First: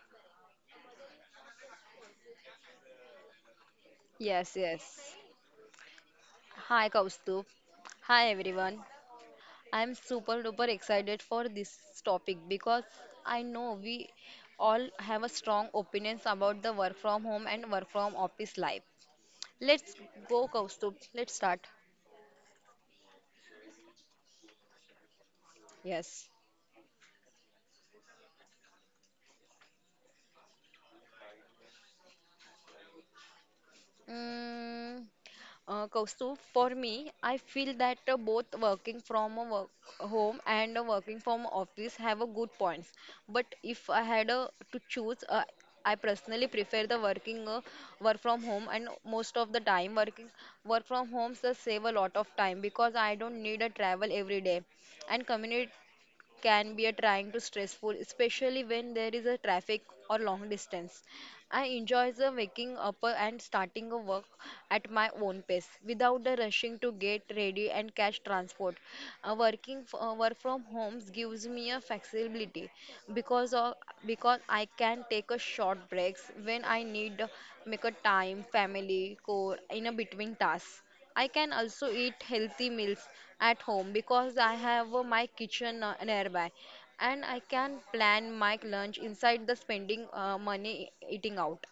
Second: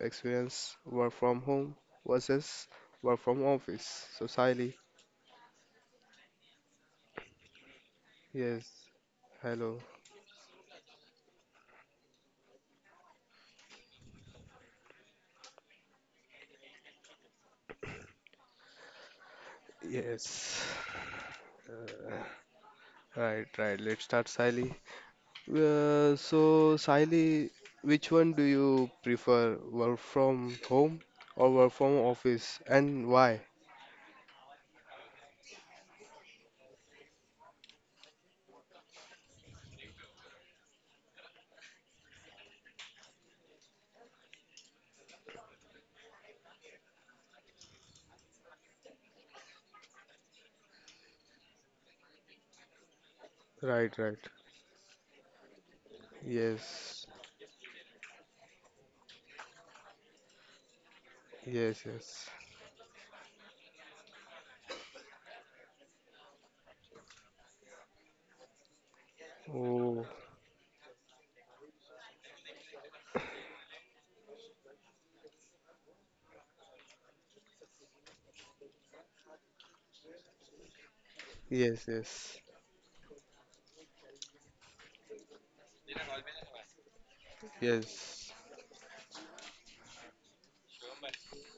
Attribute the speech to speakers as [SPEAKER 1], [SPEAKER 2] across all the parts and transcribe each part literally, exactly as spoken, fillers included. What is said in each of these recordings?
[SPEAKER 1] experience: work from home versus work from office. So,
[SPEAKER 2] Yes,
[SPEAKER 1] Siley,
[SPEAKER 2] yes. Hi, Kaustubh. Hi, everyone.
[SPEAKER 1] yes, hello,
[SPEAKER 2] I'm super duper excited for this topic because I know we all have a strong opinions about the work from home and work from office life. Let's go,
[SPEAKER 1] yes,
[SPEAKER 2] Kaustubh. Let's start.
[SPEAKER 1] right, right. Let's start, Siley.
[SPEAKER 2] Yes.
[SPEAKER 1] Uh, so, Saili, which one do you prefer? Work from home or work from office? And why?
[SPEAKER 2] Mm, uh, Kaustubh, for me, I feel that uh, both working from a work home and uh, working from office have a good points. But if I had uh, to choose, uh, I personally prefer the working uh, work from home. And most of the time, working work from homes uh, save a lot of time because I don't need a travel
[SPEAKER 1] Right,
[SPEAKER 2] every
[SPEAKER 1] right.
[SPEAKER 2] day. And commute can be a trying
[SPEAKER 1] Yes,
[SPEAKER 2] to stressful, especially when there is a traffic or long distance. I
[SPEAKER 1] yes,
[SPEAKER 2] enjoy the
[SPEAKER 1] yes.
[SPEAKER 2] waking up and starting a work at my own pace without the rushing to get ready and catch transport. Uh, working f- uh,
[SPEAKER 1] Oh,
[SPEAKER 2] work from homes gives me a flexibility because of because I can take a short breaks when I need make a time family core in a between tasks. I can also
[SPEAKER 1] yes,
[SPEAKER 2] eat
[SPEAKER 1] yes,
[SPEAKER 2] healthy meals at home because I have uh, my kitchen uh, nearby and I can plan
[SPEAKER 1] yes.
[SPEAKER 2] my lunch inside the spending uh, money e-, eating out.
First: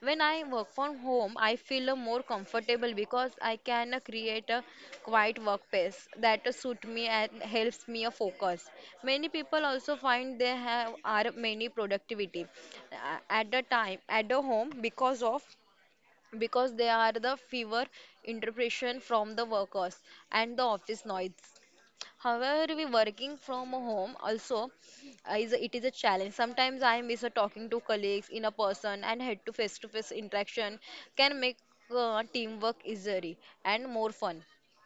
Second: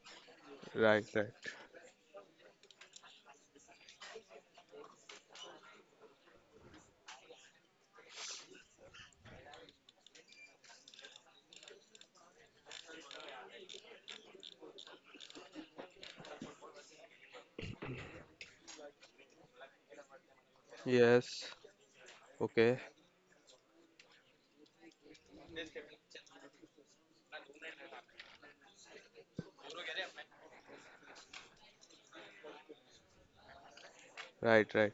[SPEAKER 2] When I work from
[SPEAKER 1] Right, right.
[SPEAKER 2] home, I feel uh, more comfortable because I can uh, create a quiet workplace that uh, suit me and helps me uh, focus. Many people also find they have are many productivity uh, at the time at the home because of because they are the fever interpretation from the workers and the office noise.
[SPEAKER 1] Yes. Okay.
[SPEAKER 2] However, we working from home also uh, is a, it is a challenge. Sometimes I miss a talking to colleagues in a person and head to face to face interaction can make uh, teamwork easier and more fun
[SPEAKER 1] Right, right.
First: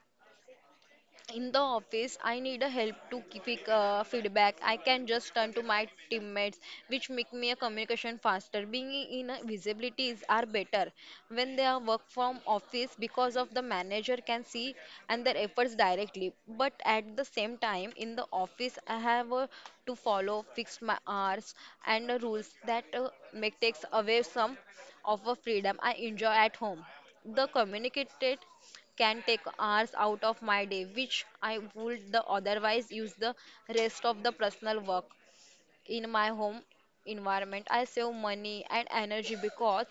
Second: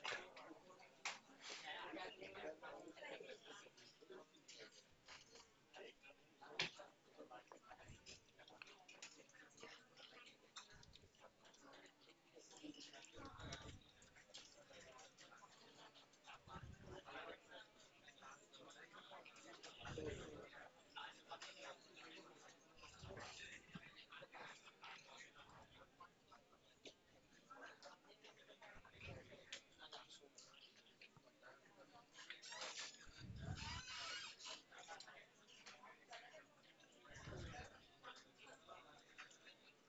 [SPEAKER 2] in the office. I need a help to keep pick uh, feedback. I can just turn to my teammates, which make me a communication faster being in a visibility is are better when they are work from office because of the manager can see and their efforts directly. But at the same time in the office I have uh, to follow fixed my hours and uh, rules that uh, make takes away some of a freedom I enjoy at home. The communicated can take hours out of my day, which I would the otherwise use the rest of the personal work in my home environment. I save money and energy because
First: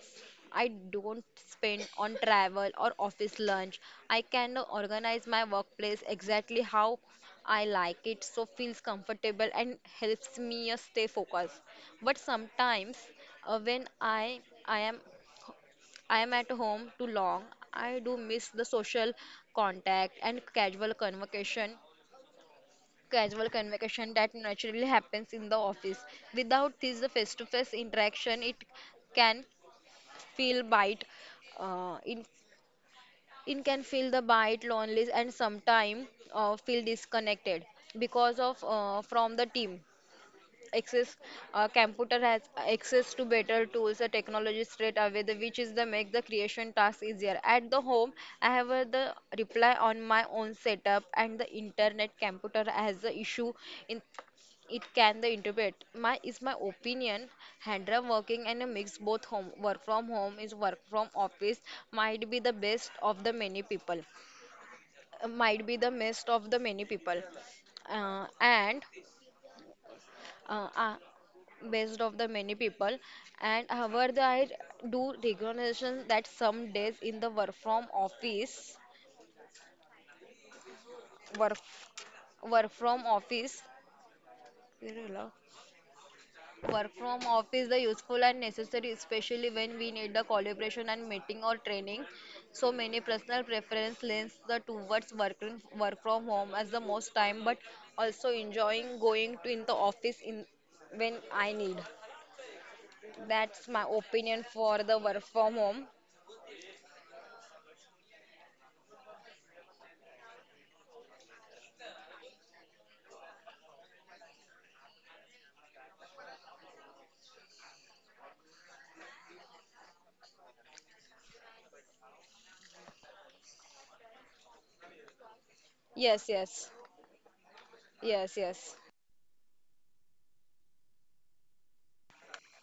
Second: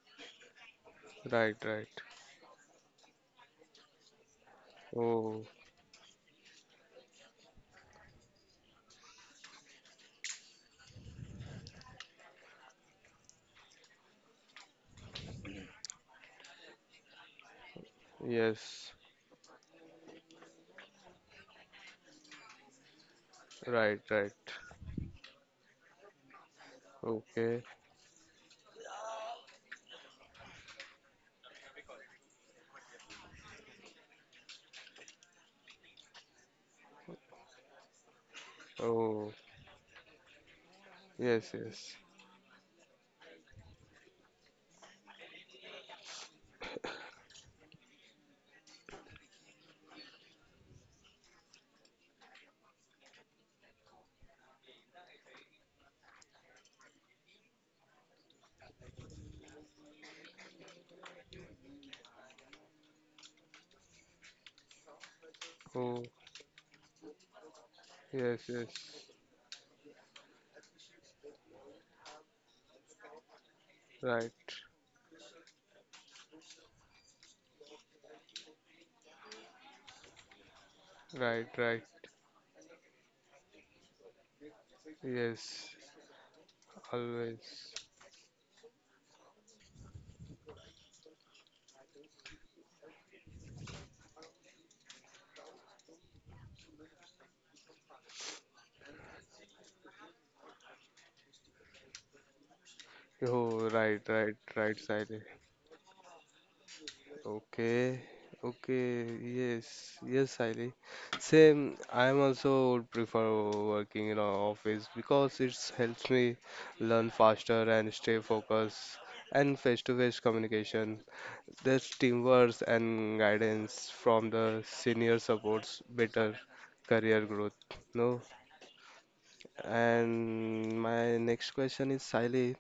[SPEAKER 2] I don't
[SPEAKER 1] Right,
[SPEAKER 2] spend
[SPEAKER 1] right.
[SPEAKER 2] on travel or office lunch. I can organize my
[SPEAKER 1] Oh,
[SPEAKER 2] workplace exactly how I like it, so feels comfortable and helps me uh, stay focused. But sometimes uh, when I I am I am at home too long. I do miss the
[SPEAKER 1] yes.
[SPEAKER 2] social contact and casual convocation, casual
[SPEAKER 1] Right,
[SPEAKER 2] convocation
[SPEAKER 1] right.
[SPEAKER 2] that naturally happens in the office. Without this
[SPEAKER 1] Okay.
[SPEAKER 2] face-to-face interaction, it can feel bite. Uh, in It can feel the bite, lonely, and sometimes uh, feel disconnected because of uh,
[SPEAKER 1] Oh,
[SPEAKER 2] from the team. Access
[SPEAKER 1] yes,
[SPEAKER 2] uh,
[SPEAKER 1] yes.
[SPEAKER 2] computer has access to better tools or technology straight away the, which is the make the creation task easier at the home. I have uh, the reply on my own setup and the internet computer has the issue in it. Can the interpret my is my opinion handrum working and a mix both home work from home is work from office might be the best of the many people uh, Might be the
[SPEAKER 1] Oh,
[SPEAKER 2] best of the many people uh,
[SPEAKER 1] yes, yes.
[SPEAKER 2] and uh, are based of the many people. and however the-
[SPEAKER 1] Right,
[SPEAKER 2] I do recognition that some days in the work from office
[SPEAKER 1] right,
[SPEAKER 2] work
[SPEAKER 1] right.
[SPEAKER 2] work from office where
[SPEAKER 1] Yes.
[SPEAKER 2] work from office
[SPEAKER 1] Always.
[SPEAKER 2] the useful and necessary, especially when we need the collaboration and meeting or training. So many personal preference lends the towards working work from home as the most time, but also enjoying going to in the office in when I need. That's
[SPEAKER 1] Oh,
[SPEAKER 2] my
[SPEAKER 1] right, right,
[SPEAKER 2] opinion
[SPEAKER 1] right,
[SPEAKER 2] for the work
[SPEAKER 1] Sally.
[SPEAKER 2] from home.
[SPEAKER 1] Okay, okay, yes, yes, Sally. Same, I am also would prefer working in an office because it helps me learn faster and stay focused and face-to-face communication. There's teamwork and guidance from the senior supports
[SPEAKER 2] Yes,
[SPEAKER 1] better
[SPEAKER 2] yes,
[SPEAKER 1] career growth. No?
[SPEAKER 2] yes, yes,
[SPEAKER 1] And my next question is, Siley,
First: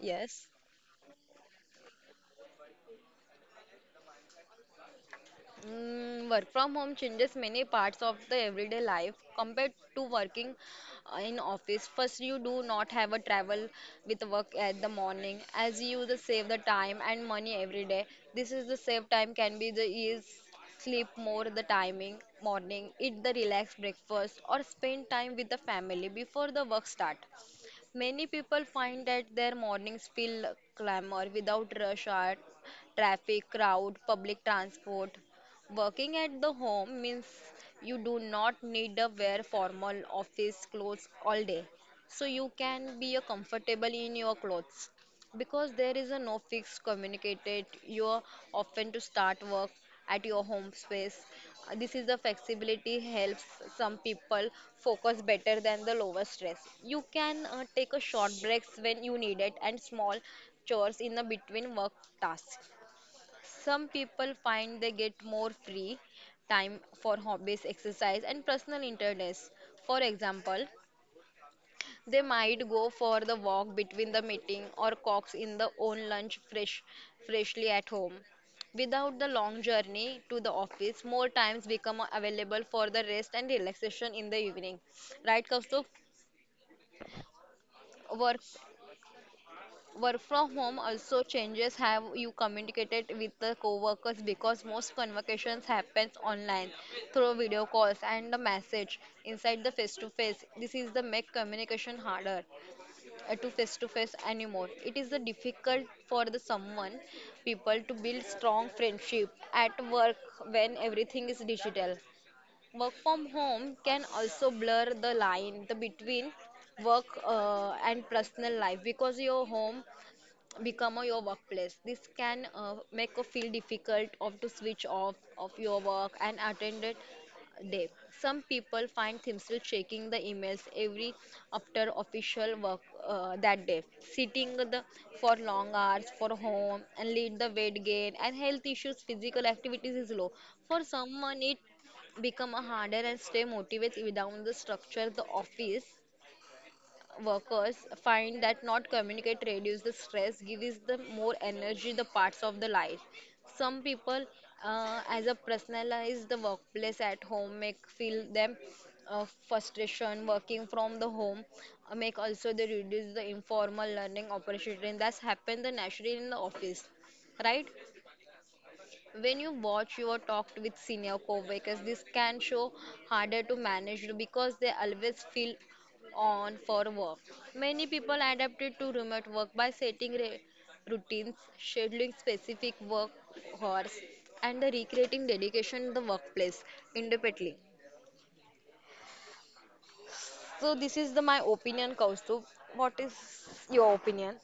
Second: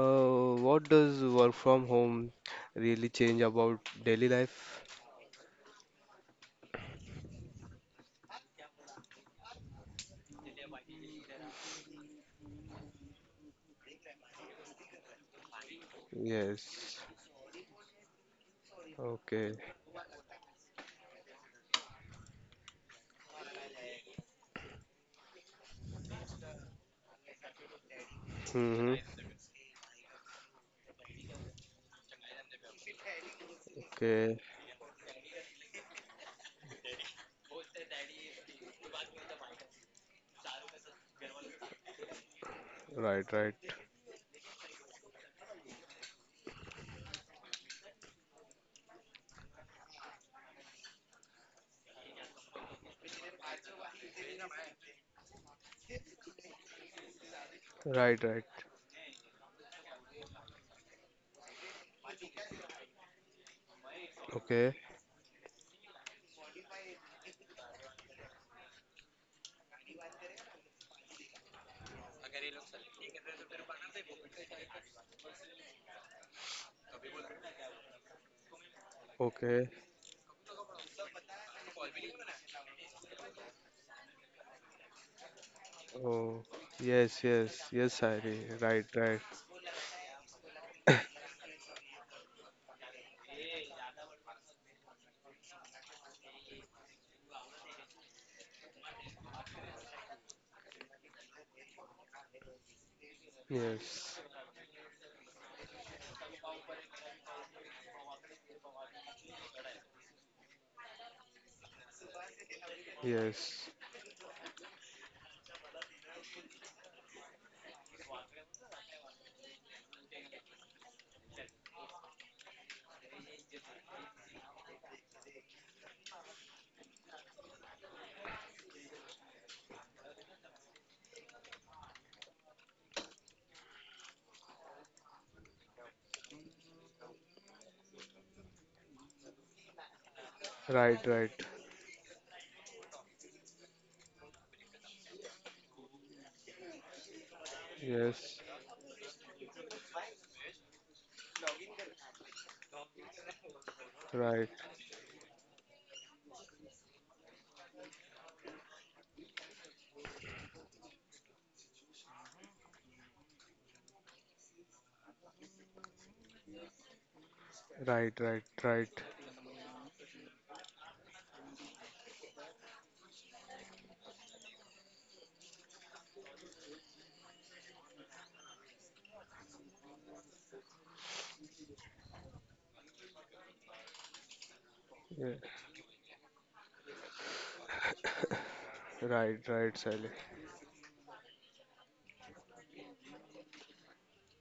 [SPEAKER 2] yes.
[SPEAKER 1] what does work from home really change about daily life?
[SPEAKER 2] Mm, work from home changes many parts of the everyday life compared to working uh, in office. First, you do not have a travel with work at the morning as you the save the
[SPEAKER 1] Yes.
[SPEAKER 2] time and money every day. This is the save time
[SPEAKER 1] Okay.
[SPEAKER 2] can be the is sleep more the timing morning, eat the relaxed breakfast or spend time with the family before the work start. Many people
[SPEAKER 1] Mm-hmm.
[SPEAKER 2] find that their mornings feel clamor without rush hour, traffic, crowd,
[SPEAKER 1] Okay.
[SPEAKER 2] public transport. Working at the home means you do not need to wear formal office clothes all day, so you can be uh,
[SPEAKER 1] Right, right.
[SPEAKER 2] comfortable in your clothes. Because there is a no fixed communicated, you are often to start work at your home space. Uh, This is the flexibility helps some people focus better than the lower stress. You can uh, take a
[SPEAKER 1] Right,
[SPEAKER 2] short
[SPEAKER 1] right.
[SPEAKER 2] breaks when you need it and small chores in the between work tasks. Some people find
[SPEAKER 1] Okay.
[SPEAKER 2] they get more free time for hobbies, exercise, and personal interests. For example, they might go for the walk between the meeting or cox in the own lunch fresh, freshly at home. Without the long
[SPEAKER 1] Okay.
[SPEAKER 2] journey to the office, more times become available for the rest and relaxation in the evening. Right, Kaustav?
[SPEAKER 1] Oh, yes, yes, yes,
[SPEAKER 2] Work
[SPEAKER 1] Siley. Right, right.
[SPEAKER 2] Work from home also changes how you communicated with the coworkers because most conversations happens online through video calls and a message inside the face to face. This is the make communication harder uh, to face to face
[SPEAKER 1] Yes,
[SPEAKER 2] anymore. It is a difficult for the someone people to build strong friendship at work when everything is digital. Work from home
[SPEAKER 1] yes,
[SPEAKER 2] can also blur the line the between work uh, and personal life because your home become uh, your workplace. This can uh, make you feel difficult of to switch off of your work and attend it day. Some people find themselves checking the emails every after official work uh, that day, sitting the, for long hours for home and lead the weight gain and health issues. Physical activities is low. For
[SPEAKER 1] right, right,
[SPEAKER 2] someone, it become a harder and stay motivated without the structure the office workers
[SPEAKER 1] yes,
[SPEAKER 2] find that not communicate reduce the stress gives them more energy the parts of the life. Some people
[SPEAKER 1] right,
[SPEAKER 2] uh, as a personalize the workplace at home make feel them uh, frustration working from the home uh, make also they reduce the informal learning opportunity and that's happened the naturally in the office, right,
[SPEAKER 1] right, right, right,
[SPEAKER 2] when you watch you or talk with senior co-workers. This can show harder to manage because they always feel on for work. Many people adapted to remote work by setting re- routines scheduling specific work hours and the recreating
[SPEAKER 1] yeah.
[SPEAKER 2] dedication in the workplace independently.
[SPEAKER 1] right, right, Siley.
[SPEAKER 2] So this is the my opinion, Kaustubh. What is your opinion?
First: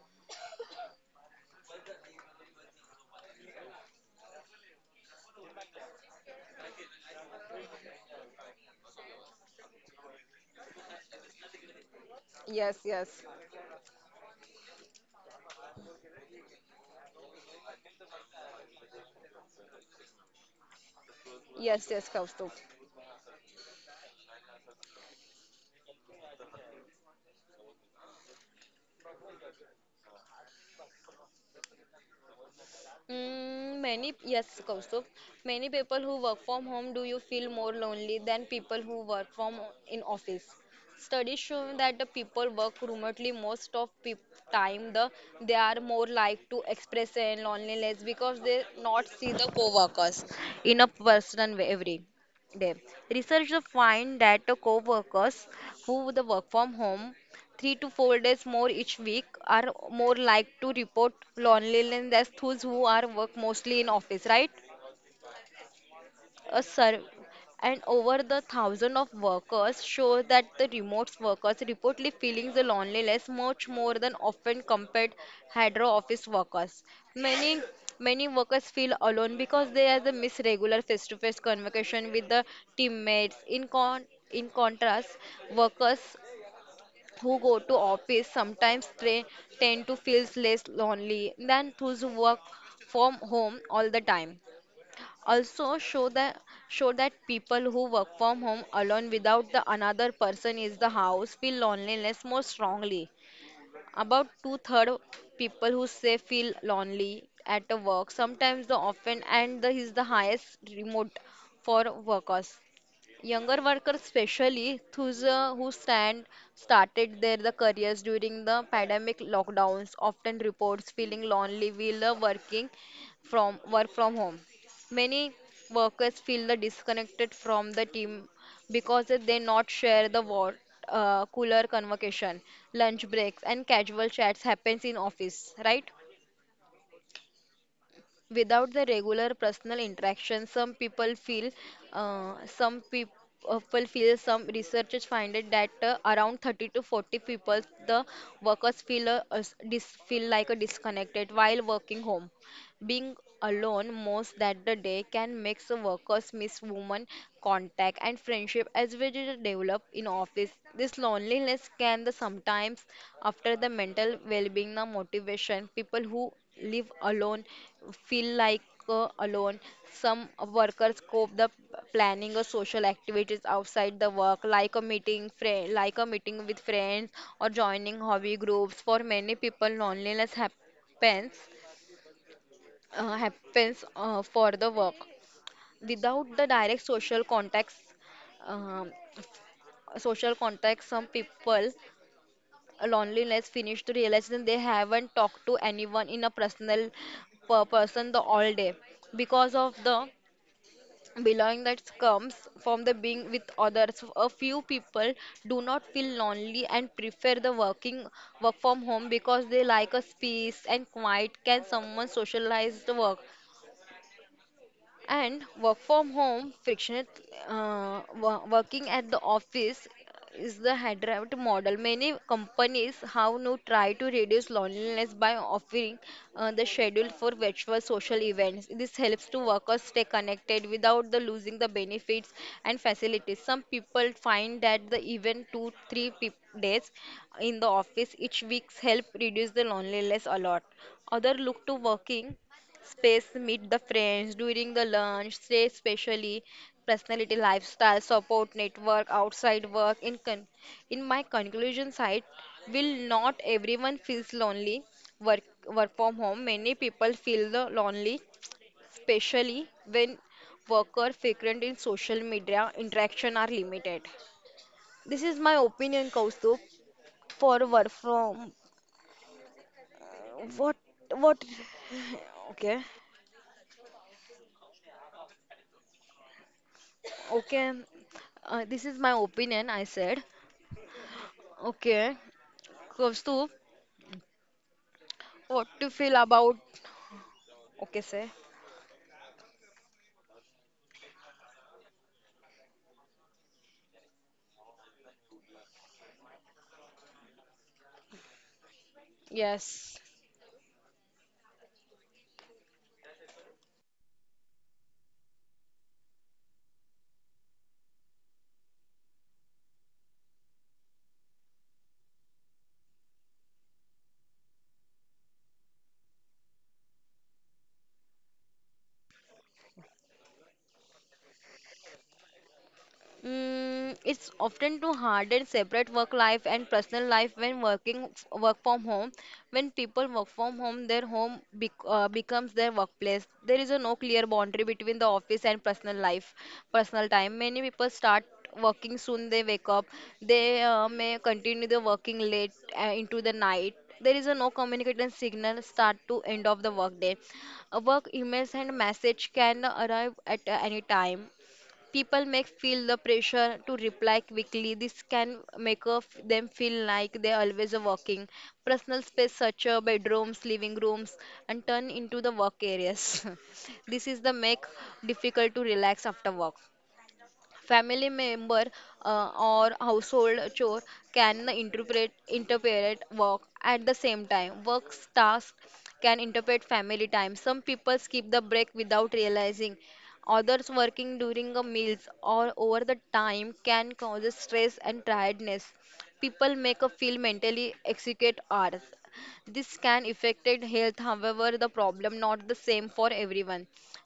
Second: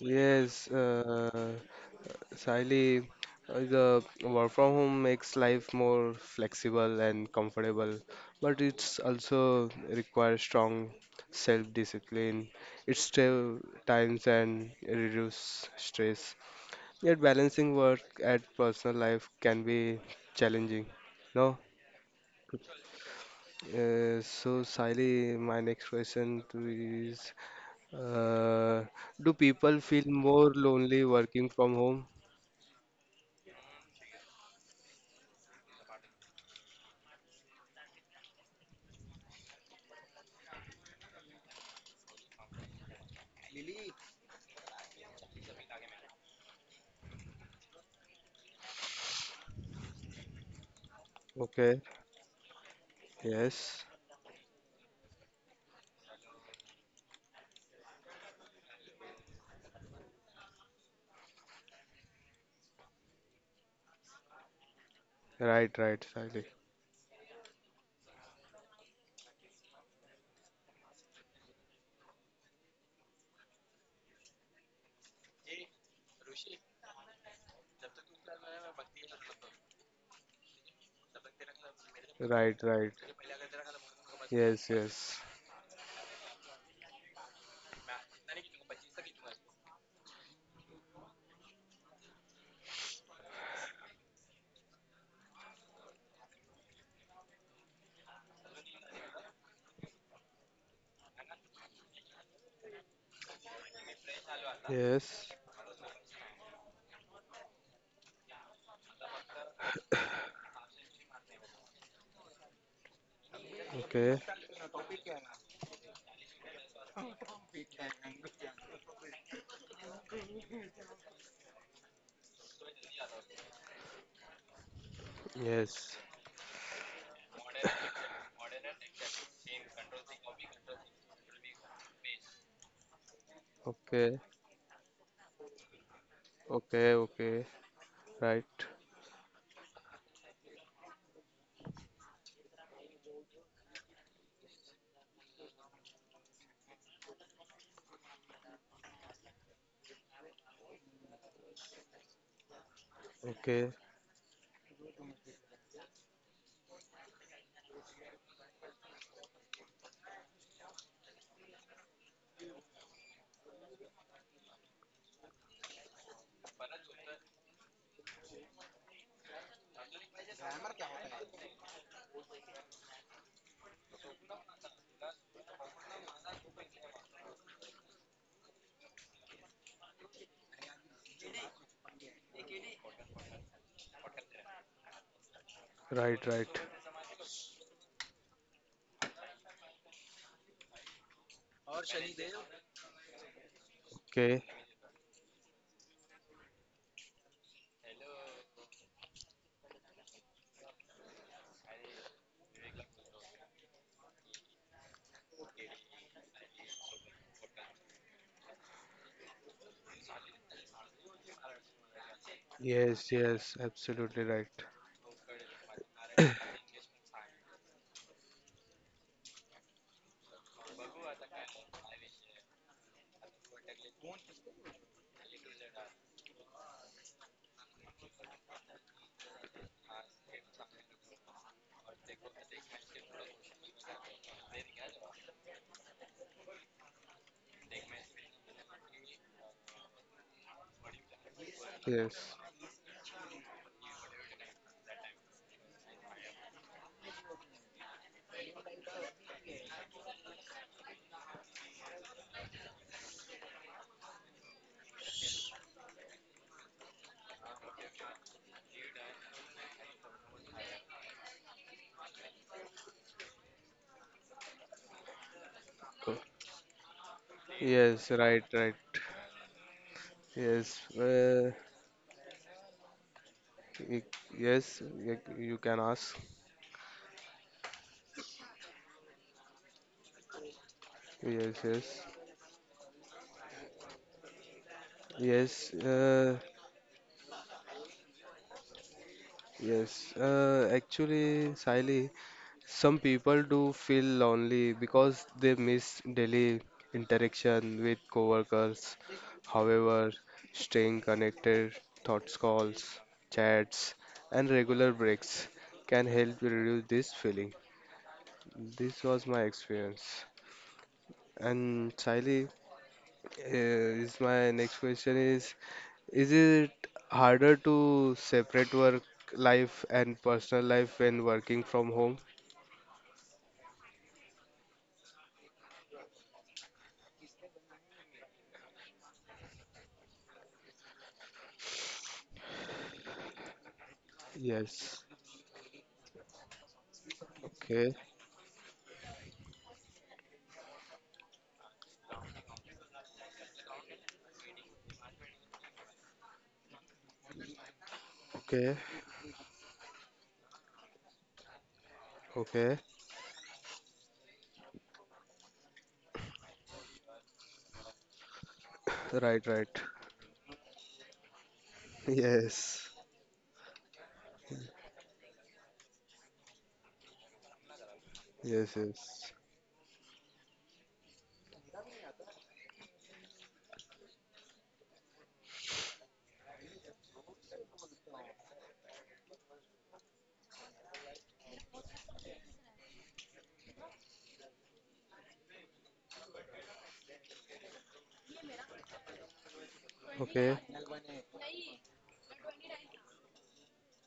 [SPEAKER 1] Yes, uh, Sahili, uh, the work from home makes life more flexible and comfortable, but it's also requires strong self-discipline.
[SPEAKER 2] Yes,
[SPEAKER 1] It
[SPEAKER 2] yes.
[SPEAKER 1] save times and reduce stress. Yet balancing work and personal life can be challenging. No,
[SPEAKER 2] Yes, yes, Kaustubh.
[SPEAKER 1] uh, so Sahili, my next question to you is, uh, do people feel more lonely working from home?
[SPEAKER 2] Mm, many, yes, Kaustubh. Many people who work from home, do you feel more lonely than people who work from in office? Studies show that the people work remotely most of peop time. The they are more like to express their loneliness because they not see the co-workers in a person way
[SPEAKER 1] Okay,
[SPEAKER 2] every day. Researchers
[SPEAKER 1] yes.
[SPEAKER 2] find that the co-workers who the work from home three to four days more each week are more like to report loneliness than those who are work mostly in office, right?
[SPEAKER 1] Right, right, Sally.
[SPEAKER 2] A sur- and Over the thousand of workers show that the remote workers reportedly feeling the loneliness much more than often compared hydro office workers. Many Many workers feel alone because they are the miss regular face-to-face conversation with the
[SPEAKER 1] Right, right.
[SPEAKER 2] teammates. In con in
[SPEAKER 1] Yes,
[SPEAKER 2] contrast,
[SPEAKER 1] yes.
[SPEAKER 2] workers who go to office sometimes they tend to feel less lonely than those who work from home all the time. Also show that show that people who work from home alone without the another person is the house feel loneliness more strongly. About two-third
[SPEAKER 1] Yes.
[SPEAKER 2] people who say feel lonely at the work sometimes the often and the is the highest remote for workers. Younger workers,
[SPEAKER 1] Okay.
[SPEAKER 2] especially those uh, who stand started their the careers during the pandemic lockdowns, often reports feeling lonely while uh, working from work from home. Many
[SPEAKER 1] Yes.
[SPEAKER 2] workers feel the disconnected from the team because they not share the what uh, cooler convocation lunch breaks and casual
[SPEAKER 1] Okay.
[SPEAKER 2] chats happens in office, right?
[SPEAKER 1] Okay, okay. Right.
[SPEAKER 2] Without the regular personal interaction, some people feel uh, some peop- uh, people feel some researchers find it that uh, around thirty to forty people the workers feel a, a s- dis, feel like a disconnected while working home. Being
[SPEAKER 1] Okay.
[SPEAKER 2] alone most that the day can make the workers miss women contact and friendship as we did develop in office. This loneliness can the sometimes after the mental well-being the motivation. People who live alone feel like uh, alone. Some workers cope the planning of social activities outside the work, like a meeting, friend, like a meeting with friends or joining hobby groups. For many people, loneliness happens uh, happens uh, for the work
[SPEAKER 1] Right,
[SPEAKER 2] without the
[SPEAKER 1] right.
[SPEAKER 2] direct social contacts um, social contact some people uh, loneliness finish to realize
[SPEAKER 1] Okay.
[SPEAKER 2] that they haven't talked to anyone in a personal per person the all day because of the belonging that comes from the being with others. A few people do not feel lonely and prefer the working work from home because they like a space and quiet can someone socialize the
[SPEAKER 1] Yes,
[SPEAKER 2] work.
[SPEAKER 1] yes. Absolutely right.
[SPEAKER 2] And work from home, friction. Uh, wo- working at the office is the hybrid model. Many companies have now tried to reduce loneliness by offering uh, the schedule for virtual social events. This helps to workers stay connected without the losing the benefits and facilities. Some people find that the even two, three peop days in the office each week help reduce the loneliness a lot. Other look to
[SPEAKER 1] Yes.
[SPEAKER 2] working space meet the friends during the lunch, stay especially personality, lifestyle, support network, outside work. In con- in my conclusion side, will not everyone feels lonely work work from home. Many people feel the lonely, especially when worker frequent in social media interaction are limited. This is my opinion,
[SPEAKER 1] Uh,
[SPEAKER 2] Kaustubh, for work
[SPEAKER 1] Yes, right,
[SPEAKER 2] from
[SPEAKER 1] right.
[SPEAKER 2] what
[SPEAKER 1] Yes.
[SPEAKER 2] what
[SPEAKER 1] Uh,
[SPEAKER 2] okay.
[SPEAKER 1] y- yes, y- you can ask.
[SPEAKER 2] Okay, uh, this is my opinion, I said.
[SPEAKER 1] Yes, yes.
[SPEAKER 2] Okay, Kaustuv, what
[SPEAKER 1] Yes,
[SPEAKER 2] do you feel
[SPEAKER 1] uh,
[SPEAKER 2] about? Okay, say.
[SPEAKER 1] yes. Uh, actually, Siley. Some people do feel lonely because they miss daily interaction with coworkers.
[SPEAKER 2] Yes.
[SPEAKER 1] However, staying connected, thoughts calls, chats, and regular breaks can help reduce this feeling. This was my experience. And Sally, uh, is my next question is: Is it harder to separate work life and personal life when working from home?
[SPEAKER 2] Mm, it's often too hard and separate work life and personal life when working f- work from home. When people work from home, their home bec uh, becomes their workplace. There is a no clear boundary between
[SPEAKER 1] Yes.
[SPEAKER 2] the office and personal life, personal time. Many people
[SPEAKER 1] Okay.
[SPEAKER 2] start working soon they wake up. They uh, may continue the working late uh, into the night. There is a no communication signal start to end of the workday. Uh, work emails
[SPEAKER 1] Okay.
[SPEAKER 2] and message can arrive at uh, any time. People may
[SPEAKER 1] Okay.
[SPEAKER 2] feel the pressure to reply quickly. This can make of them feel like they're always working. Personal space
[SPEAKER 1] Right,
[SPEAKER 2] such
[SPEAKER 1] right.
[SPEAKER 2] as bedrooms, living rooms, and turn into the work
[SPEAKER 1] Yes.
[SPEAKER 2] areas. this is the make difficult to relax after work family member
[SPEAKER 1] Yes,
[SPEAKER 2] uh,
[SPEAKER 1] yes.
[SPEAKER 2] or household chore can interpret interpret work at the same time work tasks can interpret family time. Some people skip the break without realizing others working during the meals or over the time can cause stress and tiredness. People make a feel mentally execute hours. This can affect
[SPEAKER 1] Okay.
[SPEAKER 2] health. However, the problem not the same for everyone.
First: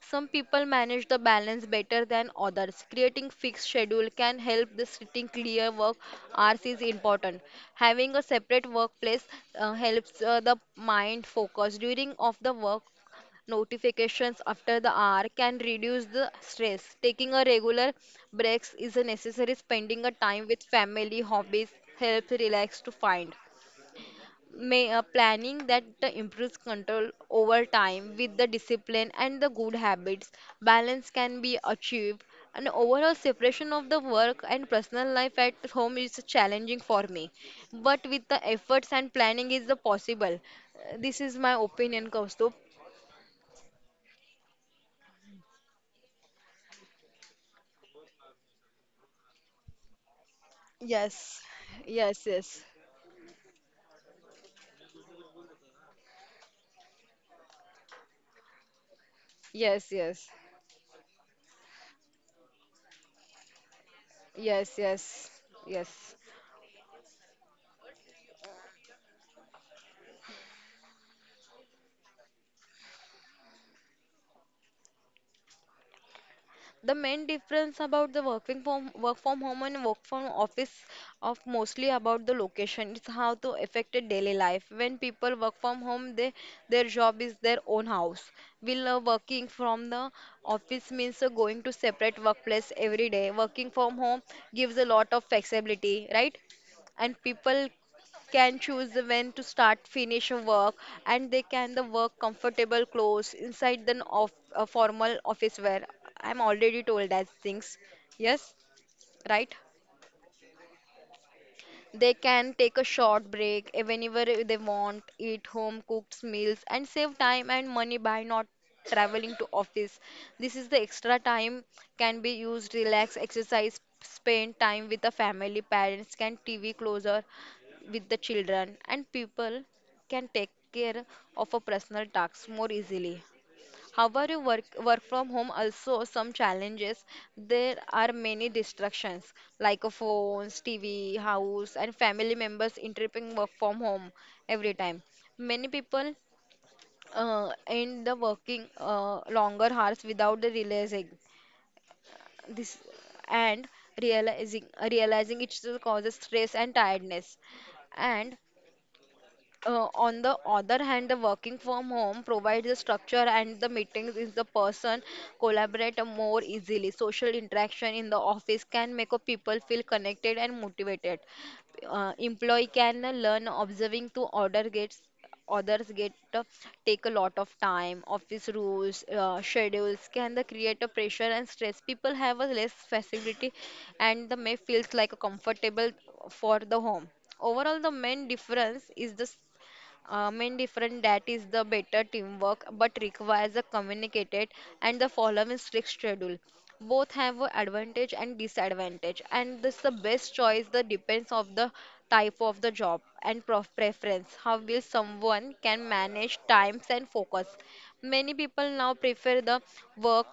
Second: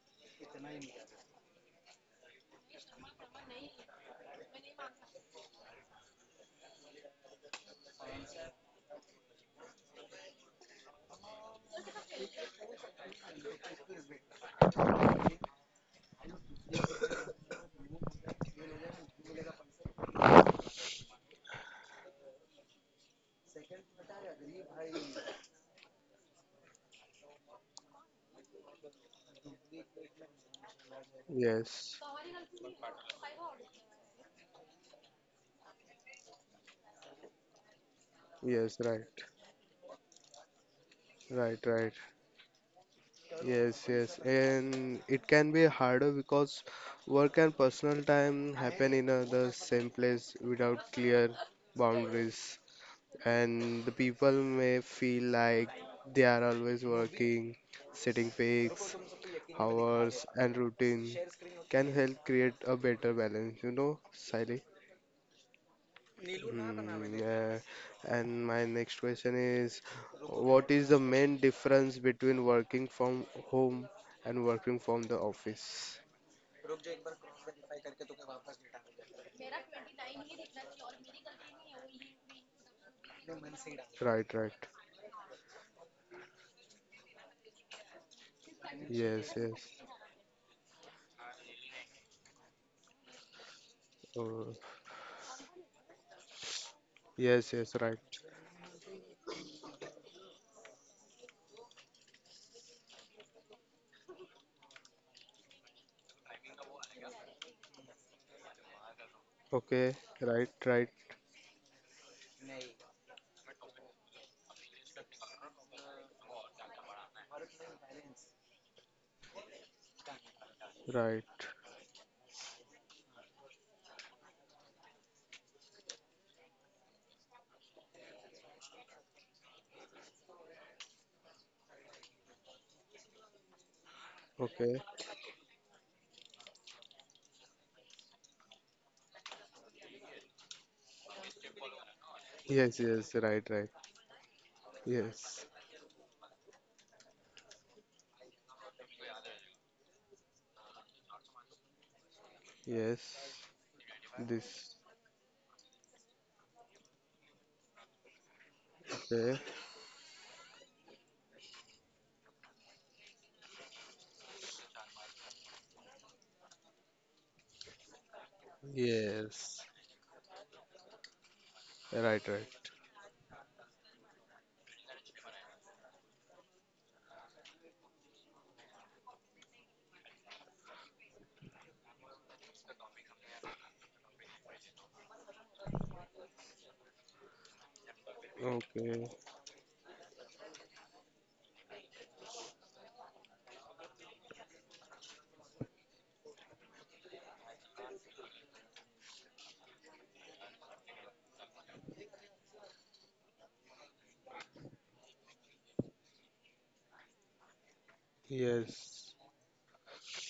[SPEAKER 2] Some people manage the balance better than others. Creating fixed schedule can help the setting clear work hours is important. Having a separate workplace uh, helps uh, the mind focus during of the work. Notifications after the hour can reduce the stress. Taking a regular breaks is a necessary. Spending a time with family, hobbies helps relax to find may uh, planning that uh, improves control over time with the discipline and the good habits balance can be
[SPEAKER 1] Yes.
[SPEAKER 2] achieved. An overall separation of the work and personal life at home is challenging for me, but with the
[SPEAKER 1] Yes,
[SPEAKER 2] efforts
[SPEAKER 1] right.
[SPEAKER 2] and planning is the possible. Uh, this is my
[SPEAKER 1] Right, right.
[SPEAKER 2] opinion, Kaustup.
[SPEAKER 1] Yes, yes. And it can be harder because work and personal time happen in uh, the same place without clear
[SPEAKER 2] Yes, yes,
[SPEAKER 1] boundaries.
[SPEAKER 2] yes,
[SPEAKER 1] And the people may feel like they are always working, setting peaks,
[SPEAKER 2] yes,
[SPEAKER 1] hours,
[SPEAKER 2] yes,
[SPEAKER 1] and routine can help create a better balance, you know, Sally?
[SPEAKER 2] yes, yes, yes.
[SPEAKER 1] नीलू ना बनावे Mm, नीलू yeah. बस And my next question is, रुको what is the main difference between working from home and working from the office?
[SPEAKER 2] The main difference about the working from work from home and work from office of mostly about the location. It's how to affect a
[SPEAKER 1] Right,
[SPEAKER 2] daily
[SPEAKER 1] right.
[SPEAKER 2] life. When people work from home, they their job is their own house. Will uh,
[SPEAKER 1] Yes,
[SPEAKER 2] working
[SPEAKER 1] yes.
[SPEAKER 2] from the office means uh, going to separate workplace every day. Working from home
[SPEAKER 1] Oh,
[SPEAKER 2] gives a lot of flexibility, right? And
[SPEAKER 1] yes,
[SPEAKER 2] people
[SPEAKER 1] yes, right.
[SPEAKER 2] can choose the when to start finish a work, and they can the work comfortable clothes inside the of a formal office wear. I'm already told that things. Yes, right.
[SPEAKER 1] Okay, right, right,
[SPEAKER 2] They can take a short break eh, whenever eh, they want, eat home cooked meals, and save time and money by not traveling to office. This is the extra
[SPEAKER 1] right.
[SPEAKER 2] time can be used relax, exercise, spend time with the family, parents can T V closer with the children, and people can take care of a personal tasks more easily. However, work,
[SPEAKER 1] Okay.
[SPEAKER 2] work from home also some challenges. There are many distractions like a phones, T V, house, and family
[SPEAKER 1] Yes,
[SPEAKER 2] members
[SPEAKER 1] yes,
[SPEAKER 2] interrupting
[SPEAKER 1] right,
[SPEAKER 2] work
[SPEAKER 1] right.
[SPEAKER 2] from home every time.
[SPEAKER 1] Yes,
[SPEAKER 2] Many people uh, end the working uh, longer hours without the realizing this
[SPEAKER 1] yes.
[SPEAKER 2] and realizing
[SPEAKER 1] This.
[SPEAKER 2] realizing it still causes stress and tiredness. And
[SPEAKER 1] Okay.
[SPEAKER 2] uh, on the other hand, the working from home provides the structure and the meetings is the person collaborate more easily. Social interaction in the office can make a people
[SPEAKER 1] Yes.
[SPEAKER 2] feel connected and motivated. Uh,
[SPEAKER 1] Right,
[SPEAKER 2] employee
[SPEAKER 1] right.
[SPEAKER 2] can learn observing to order gets others get uh, take a lot of time office rules uh, schedules can the create a pressure and stress. People have a less flexibility and the may feels like a comfortable for the home. Overall, the main difference
[SPEAKER 1] Okay.
[SPEAKER 2] is this. Um, in different that is the better teamwork but requires a communicated and the following strict schedule. Both have a advantage and disadvantage, and this the best choice the depends of the type of the job and prof- preference how will someone can manage times and focus. Many people now
[SPEAKER 1] Yes.
[SPEAKER 2] prefer the work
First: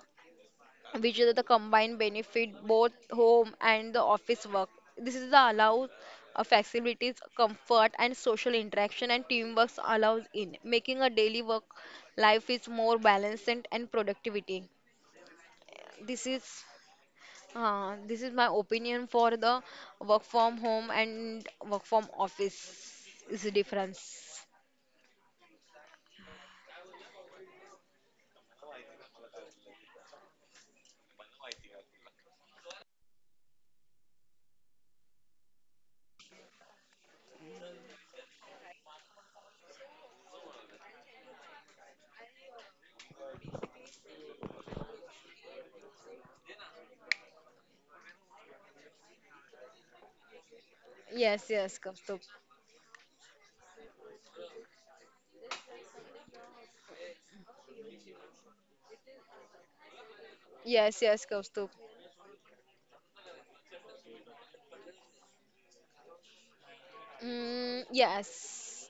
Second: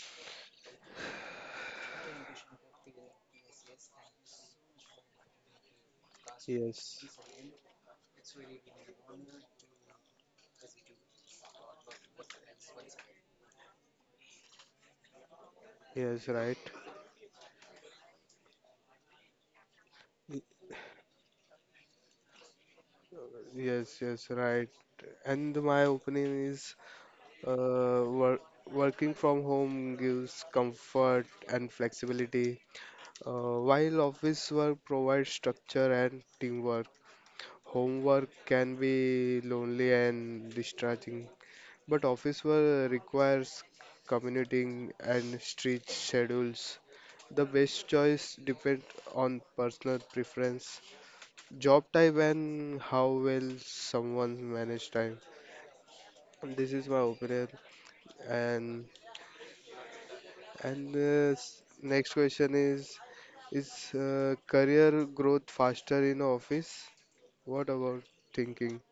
[SPEAKER 2] which is the combined benefit both home and the office work. This is the allows uh,
[SPEAKER 1] Yes.
[SPEAKER 2] flexibilities, comfort, and social interaction and teamwork allows in making a daily work life is more balanced and and productivity. This
[SPEAKER 1] Yes, right.
[SPEAKER 2] is uh, this is my opinion for the work from home and work from office is the difference.
[SPEAKER 1] Yes, yes, right. And my opinion is uh, wor- working from home gives comfort and flexibility, uh, while office work provides structure and teamwork. Homework can be lonely and distracting, but office work requires commuting and strict schedules. The best choice depends on personal preference,
[SPEAKER 2] Yes, yes,
[SPEAKER 1] job type,
[SPEAKER 2] Kaustup.
[SPEAKER 1] and how well someone manages time. This is my opinion, and and
[SPEAKER 2] Yes, yes,
[SPEAKER 1] uh, s-
[SPEAKER 2] Kaustup.
[SPEAKER 1] next question is is uh, career growth faster in office? What
[SPEAKER 2] Mm,
[SPEAKER 1] about thinking?
[SPEAKER 2] yes.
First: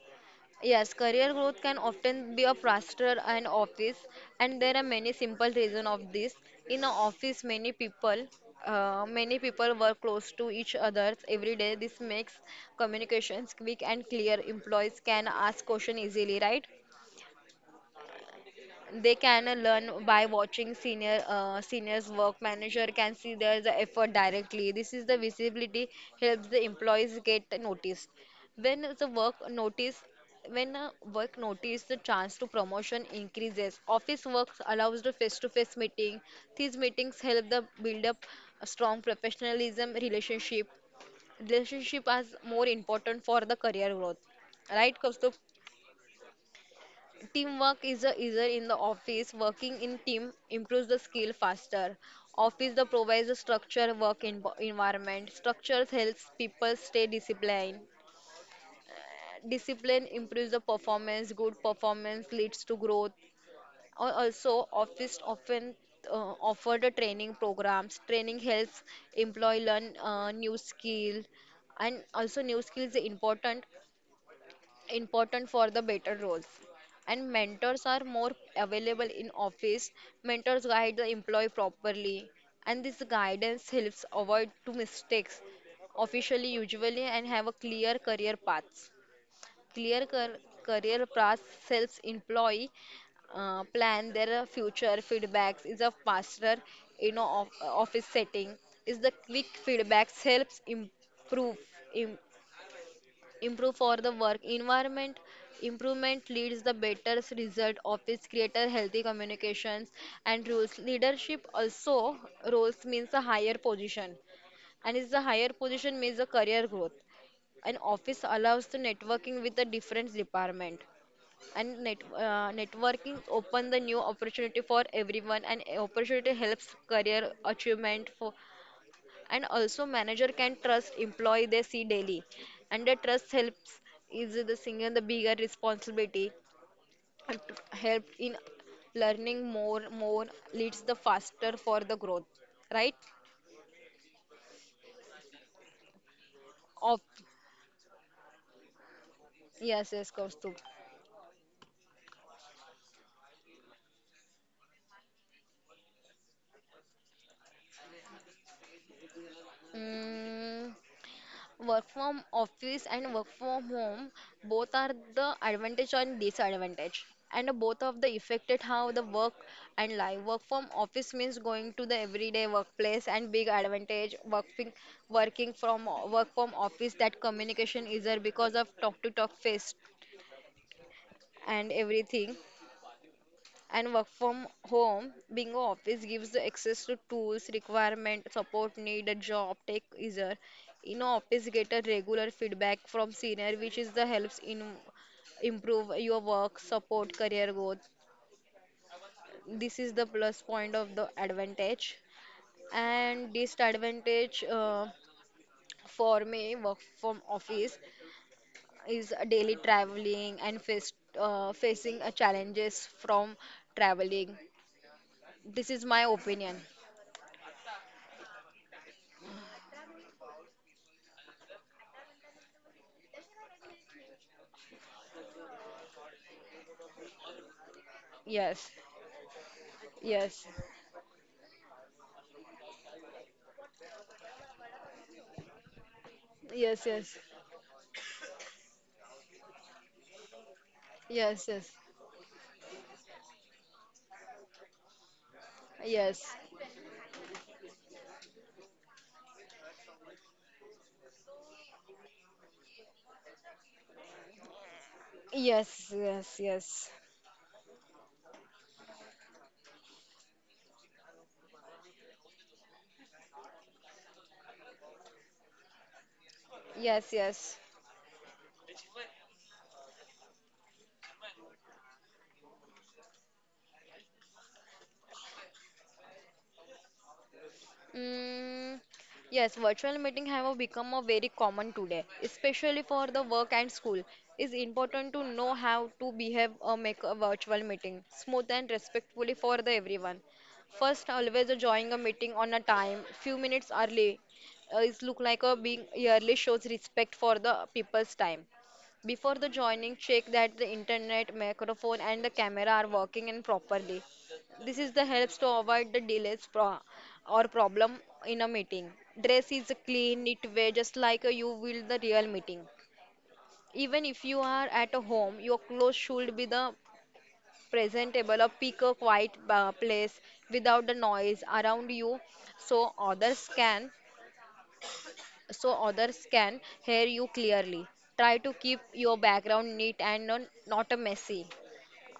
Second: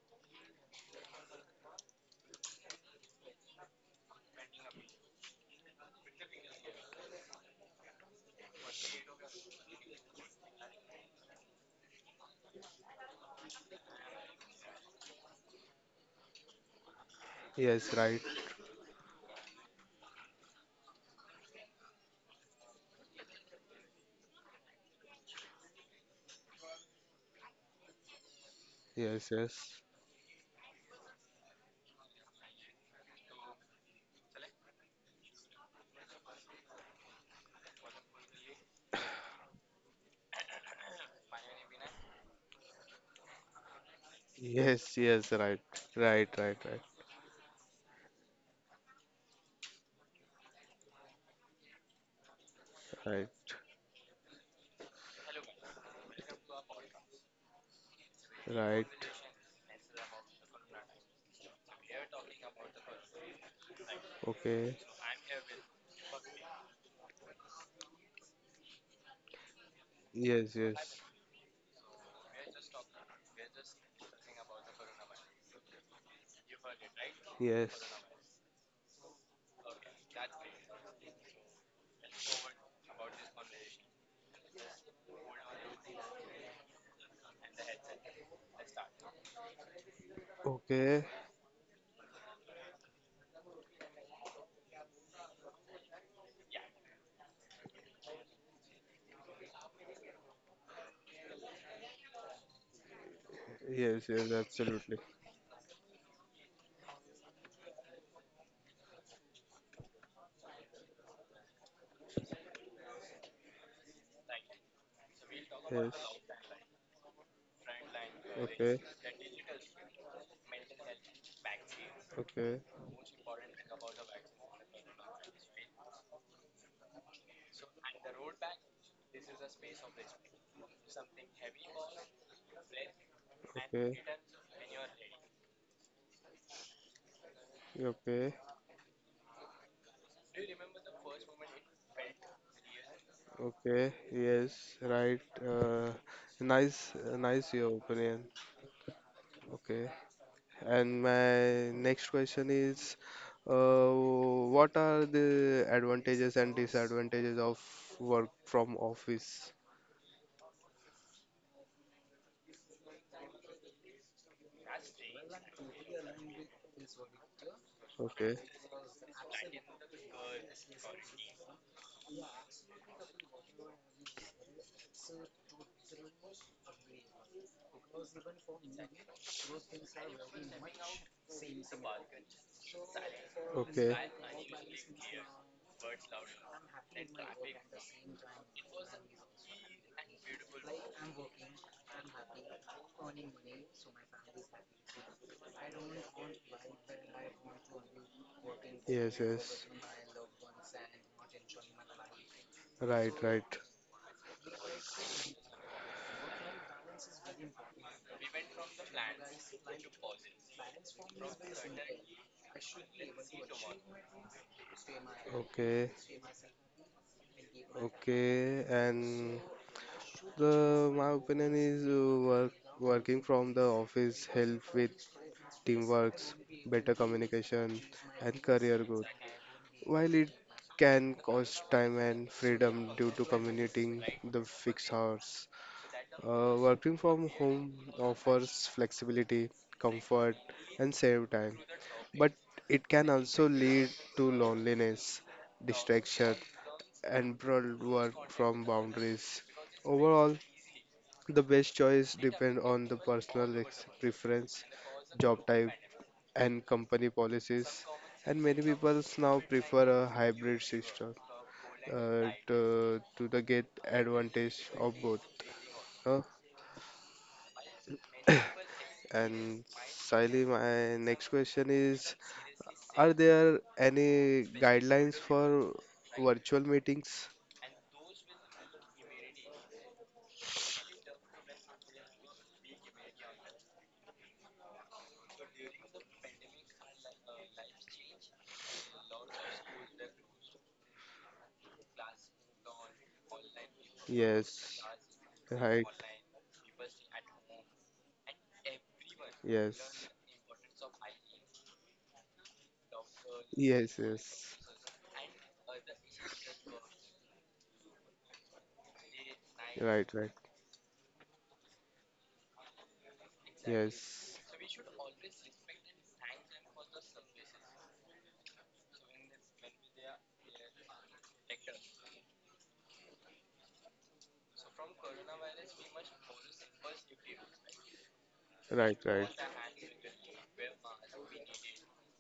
[SPEAKER 2] Yes, career growth can often be a faster and office, and there are many simple reasons of this. In an office, many people, uh, many people work close to each other every day. This makes communications quick and clear. Employees can ask questions easily, right?
[SPEAKER 1] Yes, right.
[SPEAKER 2] They can uh, learn by watching senior uh, seniors work manager can see their the effort directly. This is the visibility helps the employees get noticed when the
[SPEAKER 1] Yes,
[SPEAKER 2] work
[SPEAKER 1] yes,
[SPEAKER 2] notice when uh, work notice the chance to promotion increases. Office works allows the face to face meeting. These meetings help the build up a strong professionalism relationship relationship as more important for the career growth,
[SPEAKER 1] yes,
[SPEAKER 2] right,
[SPEAKER 1] yes,
[SPEAKER 2] Kaustubh?
[SPEAKER 1] right, right, right,
[SPEAKER 2] Teamwork is a easier in the office. Working in team improves the skill faster. Office the
[SPEAKER 1] right, right,
[SPEAKER 2] provides a structure work in environment. Structures helps people stay disciplined.
[SPEAKER 1] right.
[SPEAKER 2] Discipline improves the performance. Good performance leads to growth. Al- Also,
[SPEAKER 1] Okay.
[SPEAKER 2] office often uh, offer the training programs. Training helps employee learn uh,
[SPEAKER 1] Yes,
[SPEAKER 2] new
[SPEAKER 1] yes,
[SPEAKER 2] skill, and also new skills are important important for the better roles, and
[SPEAKER 1] yes.
[SPEAKER 2] mentors are more available in office. Mentors guide the employee properly, and this guidance helps avoid two mistakes. Officially usually and have a clear career paths. clear car- Career
[SPEAKER 1] Okay.
[SPEAKER 2] paths helps employee uh, plan their future. Feedbacks is a faster, you know of, office setting is the quick feedbacks helps improve improve for
[SPEAKER 1] Yes,
[SPEAKER 2] the
[SPEAKER 1] yes,
[SPEAKER 2] work
[SPEAKER 1] absolutely.
[SPEAKER 2] environment. Improvement leads the better result. Office creator healthy communications and rules leadership also roles means a higher position and is the higher position
[SPEAKER 1] Yes.
[SPEAKER 2] means a career growth. An office allows the
[SPEAKER 1] Okay.
[SPEAKER 2] networking with a different department, and net, uh,
[SPEAKER 1] Okay.
[SPEAKER 2] networking open the new opportunity for everyone, and opportunity helps career achievement for. And also manager can trust employee they see daily, and the trust helps
[SPEAKER 1] Okay.
[SPEAKER 2] is the singer the bigger responsibility and to help in
[SPEAKER 1] Okay.
[SPEAKER 2] learning more more leads the faster for the growth, right?
[SPEAKER 1] Okay, yes, right. Uh,
[SPEAKER 2] Of
[SPEAKER 1] nice, uh, nice your opinion.
[SPEAKER 2] yes,
[SPEAKER 1] Okay,
[SPEAKER 2] yes, Kaustubh.
[SPEAKER 1] and my next question is, uh, what are the advantages and disadvantages of work from office?
[SPEAKER 2] Mm, work from office and work from home both are the advantage and disadvantage. And both of the
[SPEAKER 1] Okay,
[SPEAKER 2] affected how the work and life. Work from office means going to the everyday workplace and big advantage working working from work from office that communication is there because of talk to talk face and everything, and
[SPEAKER 1] okay,
[SPEAKER 2] work from home being office gives the access to tools requirement support needed job take easier. In office get a regular feedback from senior which is the helps in improve your work support career growth.
[SPEAKER 1] yes, yes,
[SPEAKER 2] This is the plus point of the advantage.
[SPEAKER 1] right,
[SPEAKER 2] And
[SPEAKER 1] right.
[SPEAKER 2] disadvantage uh, for me work from office is daily traveling and face, uh, facing uh, challenges from traveling. This is
[SPEAKER 1] Okay,
[SPEAKER 2] my opinion.
[SPEAKER 1] okay, and the my opinion is uh, work working from the office help with teamworks, better communication, and
[SPEAKER 2] Yes,
[SPEAKER 1] career growth. While it
[SPEAKER 2] yes,
[SPEAKER 1] can cost time and freedom due to commuting the fixed hours, uh,
[SPEAKER 2] yes,
[SPEAKER 1] working
[SPEAKER 2] yes,
[SPEAKER 1] from home offers flexibility, comfort, and save
[SPEAKER 2] yes,
[SPEAKER 1] time. But it can also lead to loneliness,
[SPEAKER 2] yes,
[SPEAKER 1] distraction, and broad work from boundaries. Overall, the best choice depends on the personal ex- preference, job
[SPEAKER 2] yes,
[SPEAKER 1] type,
[SPEAKER 2] yes, yes,
[SPEAKER 1] and
[SPEAKER 2] yes,
[SPEAKER 1] company policies. And many people now prefer a hybrid system uh, to, to the get advantage of both. Uh,
[SPEAKER 2] yes, yes.
[SPEAKER 1] and Saili, my next question is, are there any guidelines for virtual meetings?
[SPEAKER 2] Mm, yes, virtual meeting have become a very common today, especially for the work and school. It's important to know how to behave or make a virtual meeting smooth and respectfully for the everyone. First, always join a meeting on a time, few minutes early. Uh,
[SPEAKER 1] Yes,
[SPEAKER 2] it look like a being
[SPEAKER 1] right.
[SPEAKER 2] early shows respect for the people's time. Before the joining,
[SPEAKER 1] Yes,
[SPEAKER 2] check that the internet, microphone, and the camera are working and
[SPEAKER 1] yes,
[SPEAKER 2] properly.
[SPEAKER 1] yes.
[SPEAKER 2] This is the helps to avoid the delays pro or problem in a meeting. Dress is
[SPEAKER 1] Right,
[SPEAKER 2] clean,
[SPEAKER 1] right.
[SPEAKER 2] neat way, just like you will the real meeting. Even if you
[SPEAKER 1] Yes,
[SPEAKER 2] are at a home, your clothes should be the presentable or pick a quiet uh, place without the noise around you so others can so others can hear you clearly. Try to keep
[SPEAKER 1] right,
[SPEAKER 2] your
[SPEAKER 1] right.
[SPEAKER 2] background neat and non- not a messy.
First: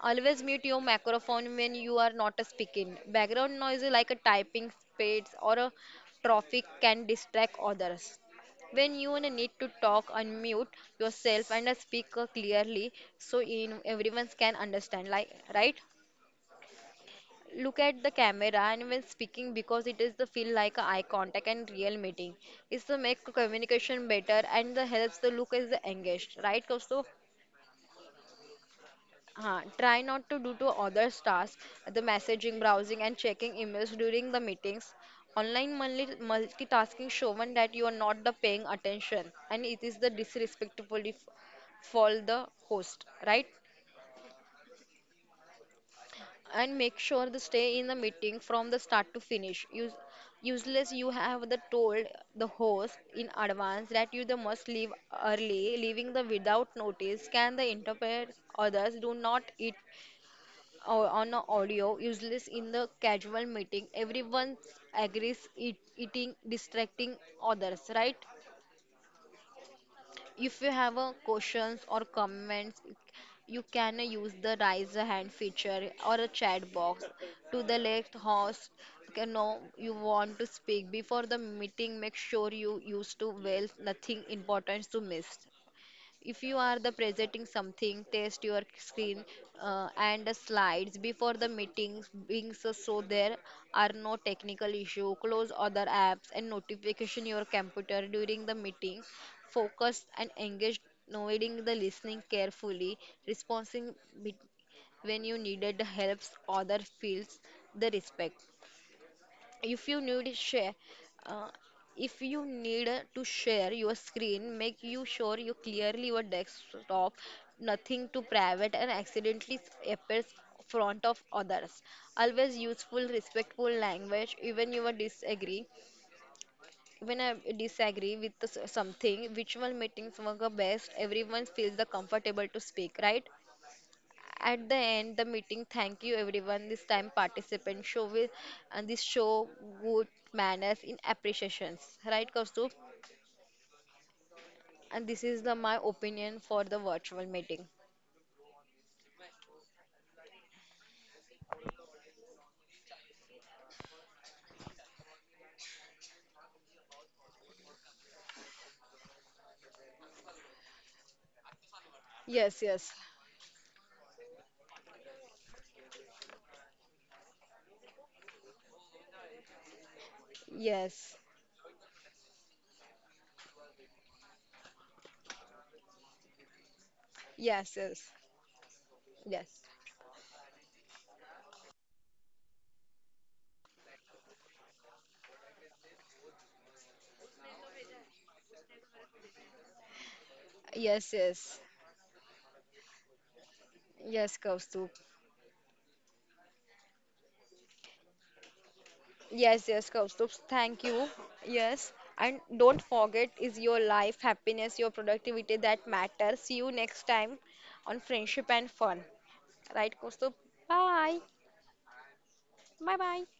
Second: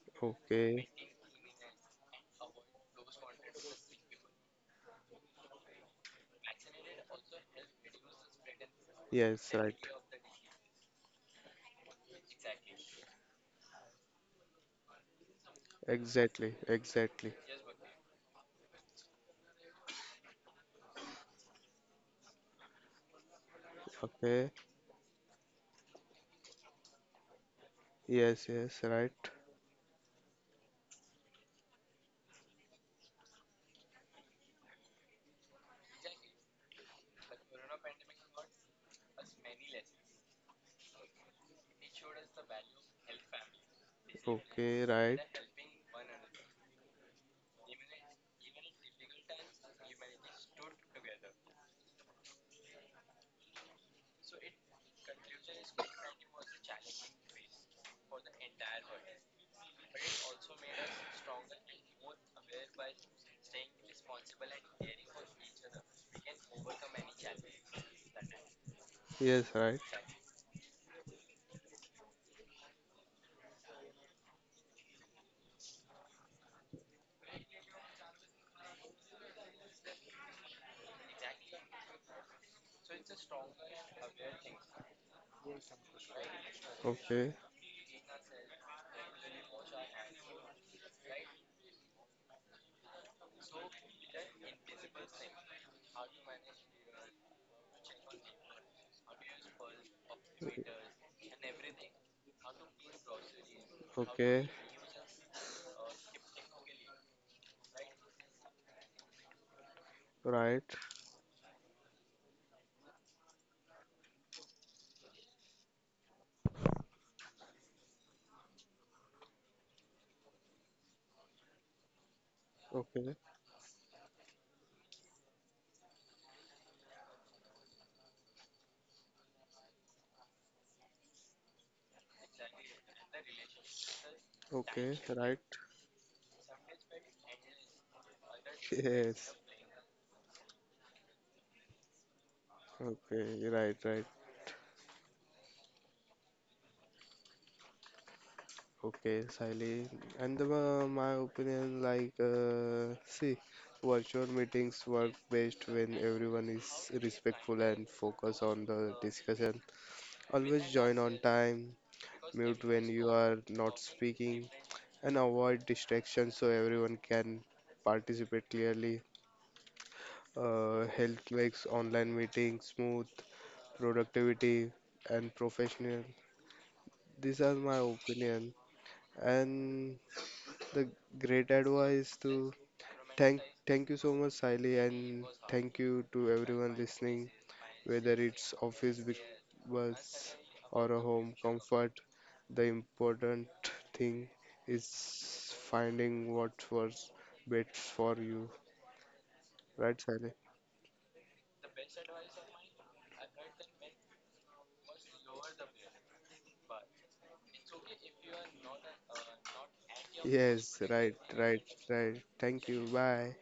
[SPEAKER 2] Always mute your
[SPEAKER 1] Okay.
[SPEAKER 2] microphone when you are not speaking. Background noise like a typing spades or a traffic can distract others. When you need
[SPEAKER 1] Yes,
[SPEAKER 2] to
[SPEAKER 1] right.
[SPEAKER 2] talk, unmute yourself and speak clearly so in everyone can understand. Like right?
[SPEAKER 1] Exactly, exactly.
[SPEAKER 2] Look at the camera and when speaking because it is the feel like a eye contact and real meeting. It's to make communication better
[SPEAKER 1] Okay.
[SPEAKER 2] and the helps the look is the engaged. Right, Kaustav?
[SPEAKER 1] Yes, yes, right.
[SPEAKER 2] Uh, try not to do to others tasks, the messaging, browsing, and checking emails during the meetings. Online multi- multitasking shown that you are not the paying attention, and it is the disrespectful if- for the host, right?
[SPEAKER 1] Okay, right.
[SPEAKER 2] And make sure to stay in the meeting from the start to finish. Use, useless, you have the told the host in advance that you the must leave early. Leaving the without notice can the interpret others do not eat or on a audio useless in the casual meeting everyone agrees eat, eating distracting others, right?
[SPEAKER 1] Yes, right.
[SPEAKER 2] If you have a questions or comments you can use the raise a hand feature or a chat box to the left host. Okay, no you want to speak before the meeting make sure you use to well nothing important to miss. If you are the
[SPEAKER 1] Okay,
[SPEAKER 2] presenting something, test your screen uh, and the slides before the meetings, being so, so there are no technical issue. Close other apps and notification your computer during the meeting. Focus and engage, knowing the listening carefully, responding bit-
[SPEAKER 1] okay,
[SPEAKER 2] when you needed helps. Other feels the respect. If you need to
[SPEAKER 1] right.
[SPEAKER 2] share, uh, if you need to share your screen, make you sure you clearly your desktop, nothing to private and accidentally appears front of others. Always useful,
[SPEAKER 1] Okay,
[SPEAKER 2] respectful language, even you are disagree. Even I disagree with s- something, virtual meetings work best. Everyone feels the comfortable to speak, right? At the
[SPEAKER 1] okay,
[SPEAKER 2] end, the
[SPEAKER 1] right.
[SPEAKER 2] meeting, thank you everyone. This time, participants show with and this
[SPEAKER 1] Yes.
[SPEAKER 2] show good manners in appreciations, right, Kaustup?
[SPEAKER 1] Okay, right, right.
[SPEAKER 2] And this is the my opinion for the virtual meeting.
[SPEAKER 1] Okay, Sally. And the, uh, my opinion, like, uh, see, virtual meetings work best when everyone is respectful and focus on the discussion. Always join on time, mute
[SPEAKER 2] Yes,
[SPEAKER 1] when
[SPEAKER 2] yes.
[SPEAKER 1] you are not speaking, and avoid distractions so everyone can participate clearly. Uh,
[SPEAKER 2] Yes,
[SPEAKER 1] health makes online meetings smooth, productivity, and professional. These are my
[SPEAKER 2] yes, yes.
[SPEAKER 1] opinion.
[SPEAKER 2] yes,
[SPEAKER 1] And the great advice to thank thank you so much, Siley, and thank you to everyone listening. Whether it's office wi- bus or a
[SPEAKER 2] yes,
[SPEAKER 1] home
[SPEAKER 2] yes.
[SPEAKER 1] comfort, the important thing
[SPEAKER 2] Yes,
[SPEAKER 1] is
[SPEAKER 2] Kaustup.
[SPEAKER 1] finding what works best for you.
[SPEAKER 2] Yes, yes,
[SPEAKER 1] Right, Sally?
[SPEAKER 2] Kaustup. Thank you. Yes, and don't forget, is your life, happiness, your productivity that matters. See you next time on friendship and fun, right, Kaustup?
[SPEAKER 1] Yes, right,
[SPEAKER 2] Bye.
[SPEAKER 1] right, right. Thank you.
[SPEAKER 2] Bye bye.
[SPEAKER 1] Bye.